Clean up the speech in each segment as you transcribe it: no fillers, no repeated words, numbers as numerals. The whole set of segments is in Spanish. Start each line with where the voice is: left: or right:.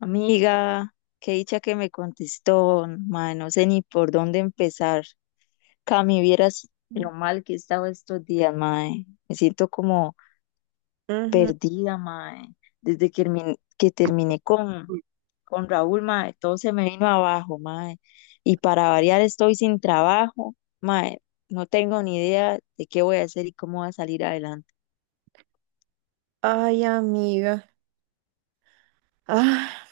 left: Amiga, qué dicha que me contestó, mae, no sé ni por dónde empezar. Cami, vieras lo mal que he estado estos días, mae. Me siento como
right: Ujú.
left: perdida, mae. Desde que, que terminé con Raúl, mae, todo se me vino abajo, mae. Y para variar estoy sin trabajo, mae. No tengo ni idea de qué voy a hacer y cómo voy a salir adelante.
right: Ay, amiga. Ah,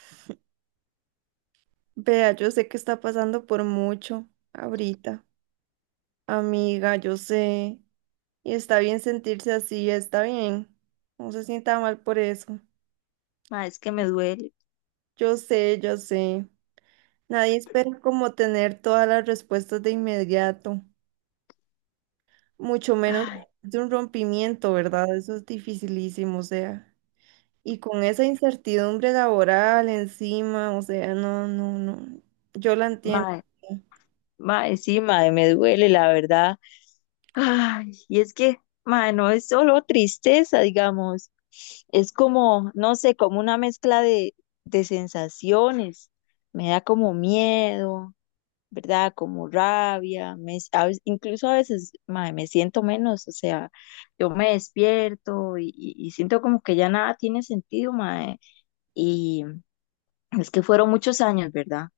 right: vea, yo sé que está pasando por mucho ahorita. Amiga, yo sé. Y está bien sentirse así, está bien. No se sienta mal por eso.
left: Mae, es que me duele.
right: Yo sé. Nadie espera como tener todas las respuestas de inmediato, mucho menos
left: Ay,
right: de un rompimiento, ¿verdad? Eso es dificilísimo, o sea. Y con esa incertidumbre laboral encima, o sea, no. Yo la entiendo.
left: mae, mae, sí, mae, me duele, la verdad. Ay, y es que, ma, no es solo tristeza, digamos, es como, no sé, como una mezcla de sensaciones. Me da como miedo, ¿verdad? Como rabia, me, s- a veces- incluso a veces, ma, me siento menos, o sea, yo me despierto y siento como que ya nada tiene sentido, ma, y es que fueron muchos años, ¿verdad?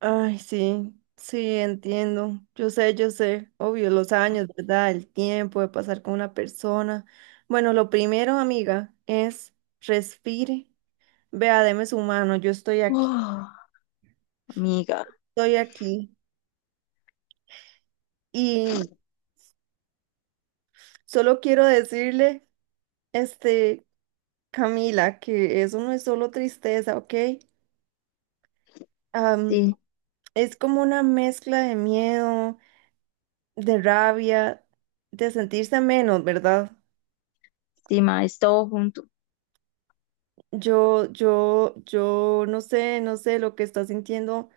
right: Ay, sí, sí, entiendo. Yo sé, obvio, los años, ¿verdad? El tiempo de pasar con una persona. Bueno, lo primero, amiga, es respire, vea, deme su mano, yo estoy aquí,
left: Uf, amiga,
right: estoy aquí. Y solo quiero decirle, este, Camila, que eso no es solo tristeza, ¿ok? Am,
left: sí,
right: es como una mezcla de miedo, de rabia, de sentirse menos, ¿verdad?
left: sí, ma, es todo junto,
right: Yo no sé, no sé lo que está sintiendo.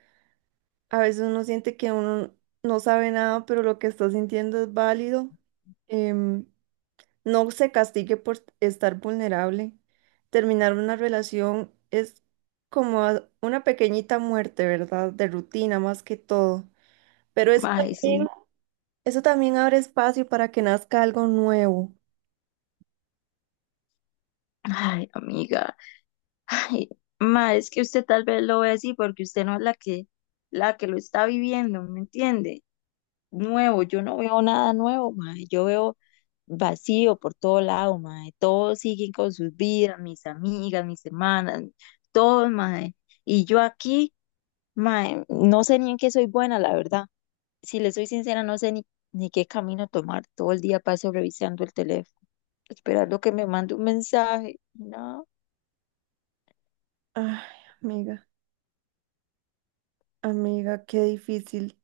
right: A veces uno siente que uno no sabe nada, pero lo que está sintiendo es válido. Em, no se castigue por estar vulnerable. Terminar una relación es como una pequeñita muerte, ¿verdad? De rutina más que todo. Pero
left: ma, sí.
right: eso también abre espacio para que nazca algo nuevo.
left: Ay, amiga. Ay, ma, es que usted tal vez lo ve así porque usted no es la que lo está viviendo, ¿me entiende? Nuevo, yo no veo nada nuevo, ma, yo veo vacío por todo lado, ma, todos siguen con sus vidas, mis amigas, mis hermanas, todos, ma, y yo aquí, ma, no sé ni en qué soy buena, la verdad. Si le soy sincera, no sé ni, ni qué camino tomar. Todo el día paso revisando el teléfono, esperando que me mande un mensaje, nada.
right: Ay, amiga, amiga, qué difícil.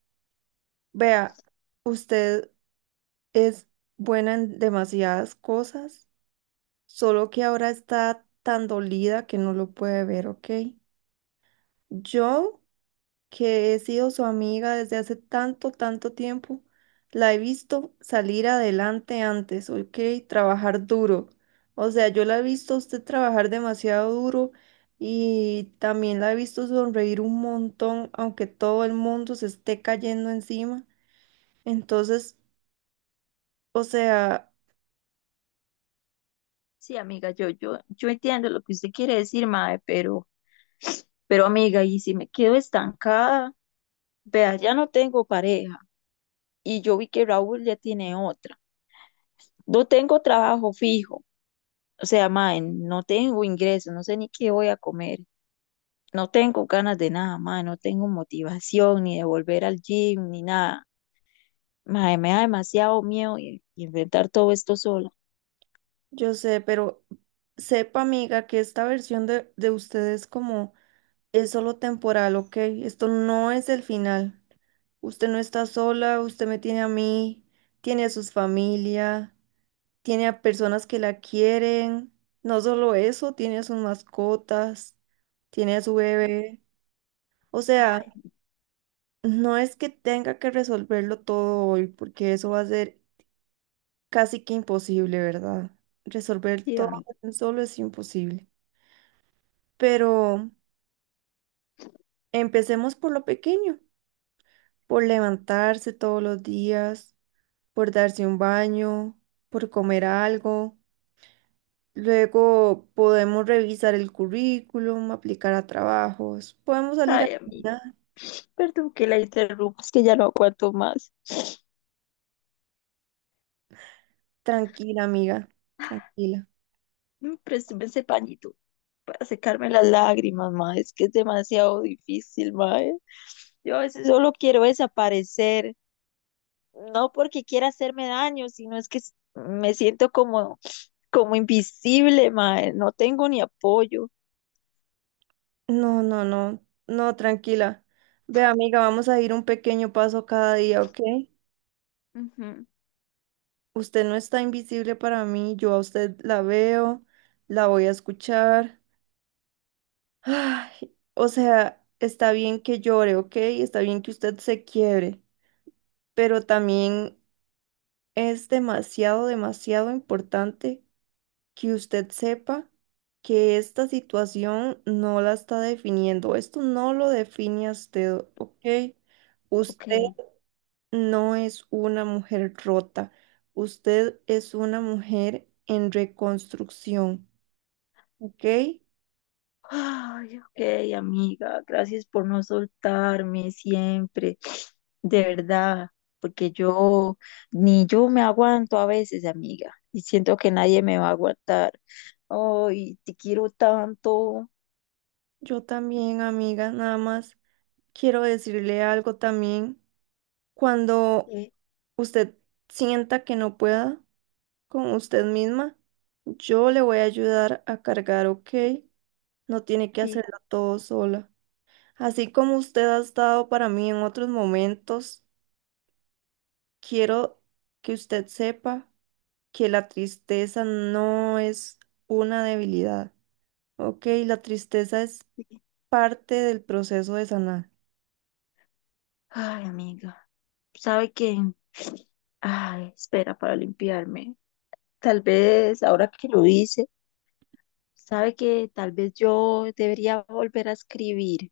right: Vea, usted. Es buena en demasiadas cosas, solo que ahora está tan dolida que no lo puede ver, ¿ok? Yo, que he sido su amiga desde hace tanto, tanto tiempo, la he visto salir adelante antes, ¿ok? Trabajar duro. O sea, yo la he visto a usted trabajar demasiado duro y también la he visto sonreír un montón, aunque todo el mundo se esté cayendo encima. Entonces, o sea...
left: Sí, amiga, yo entiendo lo que usted quiere decir, mae, pero amiga, y si me quedo estancada, vea, ya no tengo pareja y yo vi que Raúl ya tiene otra. No tengo trabajo fijo, o sea, mae, no tengo ingreso, no sé ni qué voy a comer, no tengo ganas de nada, mae, no tengo motivación ni de volver al gym ni nada. Mae, me da demasiado miedo y enfrentar todo esto sola.
right: Yo sé, pero sepa, amiga, que esta versión de ustedes como es solo temporal, ¿ok? Esto no es el final. Usted no está sola, usted me tiene a mí, tiene a sus familia, tiene a personas que la quieren. No solo eso, tiene a sus mascotas, tiene a su bebé. O sea, no es que tenga que resolverlo todo hoy, porque eso va a ser casi que imposible, ¿verdad? Resolver
left: Sí,
right: todo
left: amiga.
right: solo es imposible. Pero empecemos por lo pequeño, por levantarse todos los días, por darse un baño, por comer algo. Luego podemos revisar el currículum, aplicar a trabajos, podemos salir a
left: Ay, amiga,
right: caminar.
left: perdón que la interrumpa, es que ya no aguanto más.
right: Tranquila, amiga, tranquila.
left: Mm, présteme ese pañito para secarme las lágrimas, ma. Es que es demasiado difícil, ma. Yo a veces solo quiero desaparecer, no porque quiera hacerme daño, sino me siento como, como invisible, ma. No tengo ni apoyo.
right: No, tranquila. Ve, amiga, vamos a ir un pequeño paso cada día, ¿ok?
left: Ujú.
right: Usted no está invisible para mí, yo a usted la veo, la voy a escuchar. Ay, o sea, está bien que llore, ¿ok? Está bien que usted se quiebre, pero también es demasiado, demasiado importante que usted sepa que esta situación no la está definiendo. Esto no lo define a usted, ¿ok? Usted
left: Ok.
right: no es una mujer rota. Usted es una mujer en reconstrucción, ¿ok?
left: Ay, ok, amiga, gracias por no soltarme siempre, de verdad, porque yo ni yo me aguanto a veces, amiga, y siento que nadie me va a aguantar. Ay, te quiero tanto.
right: Yo también, amiga, nada más. Quiero decirle algo también. Cuando
left: Sí,
right: usted sienta que no pueda con usted misma, yo le voy a ayudar a cargar, ¿ok? No tiene que
left: sí,
right: hacerlo todo sola. Así como usted ha estado para mí en otros momentos, quiero que usted sepa que la tristeza no es una debilidad, ¿ok? La tristeza es
left: sí.
right: parte del proceso de sanar.
left: Ay, amiga, ¿sabe qué? Ay, espera para limpiarme. Tal vez, ahora que lo hice, ¿sabe que tal vez yo debería volver a escribir?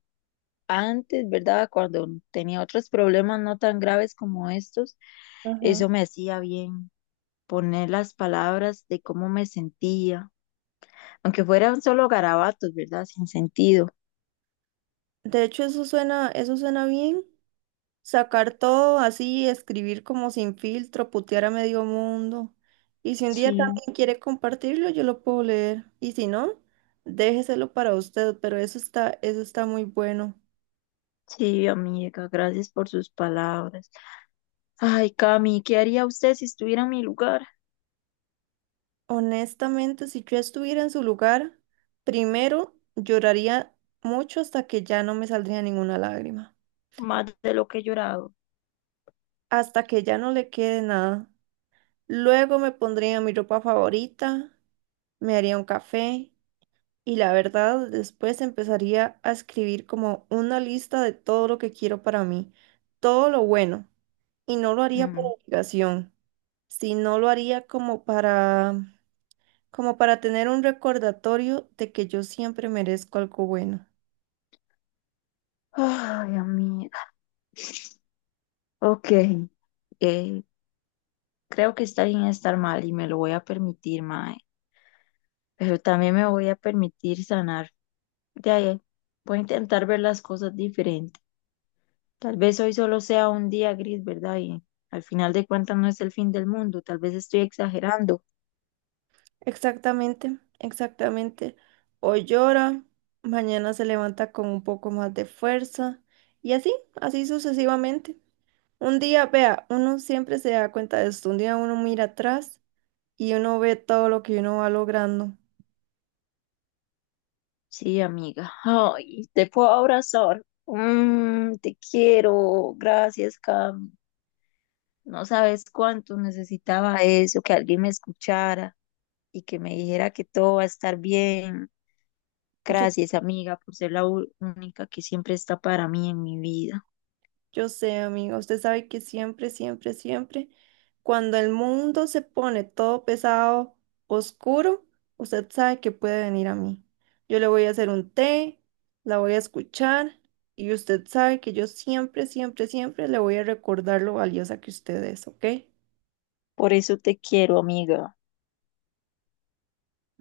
left: Antes, ¿verdad? Cuando tenía otros problemas no tan graves como estos,
right: Ajá.
left: eso me hacía bien, poner las palabras de cómo me sentía, aunque fueran solo garabatos, ¿verdad? Sin sentido.
right: De hecho, eso suena bien. Sacar todo así, escribir como sin filtro, putear a medio mundo. Y si un día
left: Sí,
right: también quiere compartirlo, yo lo puedo leer. Y si no, déjeselo para usted, pero eso está muy bueno.
left: sí, amiga, gracias por sus palabras. Ay, Cami, ¿qué haría usted si estuviera en mi lugar?
right: Honestamente, si yo estuviera en su lugar, primero lloraría mucho hasta que ya no me saldría ninguna lágrima,
left: Más de lo que he llorado.
right: hasta que ya no le quede nada. Luego me pondría mi ropa favorita, me haría un café. Y la verdad, después empezaría a escribir como una lista de todo lo que quiero para mí, todo lo bueno. Y no lo haría por
left: Mm.
right: obligación, sino lo haría como para, como para tener un recordatorio de que yo siempre merezco algo bueno.
left: Ay, amiga. Ok, eh, creo que está bien estar mal y me lo voy a permitir, mae. Pero también me voy a permitir sanar. Ya, ya. Voy a intentar ver las cosas diferente. Tal vez hoy solo sea un día gris, ¿verdad? Y al final de cuentas no es el fin del mundo. Tal vez estoy exagerando.
right: Exactamente, exactamente. Hoy llora, mañana se levanta con un poco más de fuerza y así, así sucesivamente. Un día, vea, uno siempre se da cuenta de esto. Un día uno mira atrás y uno ve todo lo que uno va logrando.
left: Sí, amiga. Ay, te puedo abrazar. Mm, te quiero. Gracias, Cam. No sabes cuánto necesitaba eso, que alguien me escuchara y que me dijera que todo va a estar bien.
right: Yo,
left: Gracias, amiga, por ser la única que siempre está para mí en mi vida.
right: yo sé, amiga, usted sabe que siempre, siempre, siempre, cuando el mundo se pone todo pesado, oscuro, usted sabe que puede venir a mí. Yo le voy a hacer un té, la voy a escuchar y usted sabe que yo siempre, siempre, siempre le voy a recordar lo valiosa que usted es, ¿ok?
left: Por eso te quiero, amiga.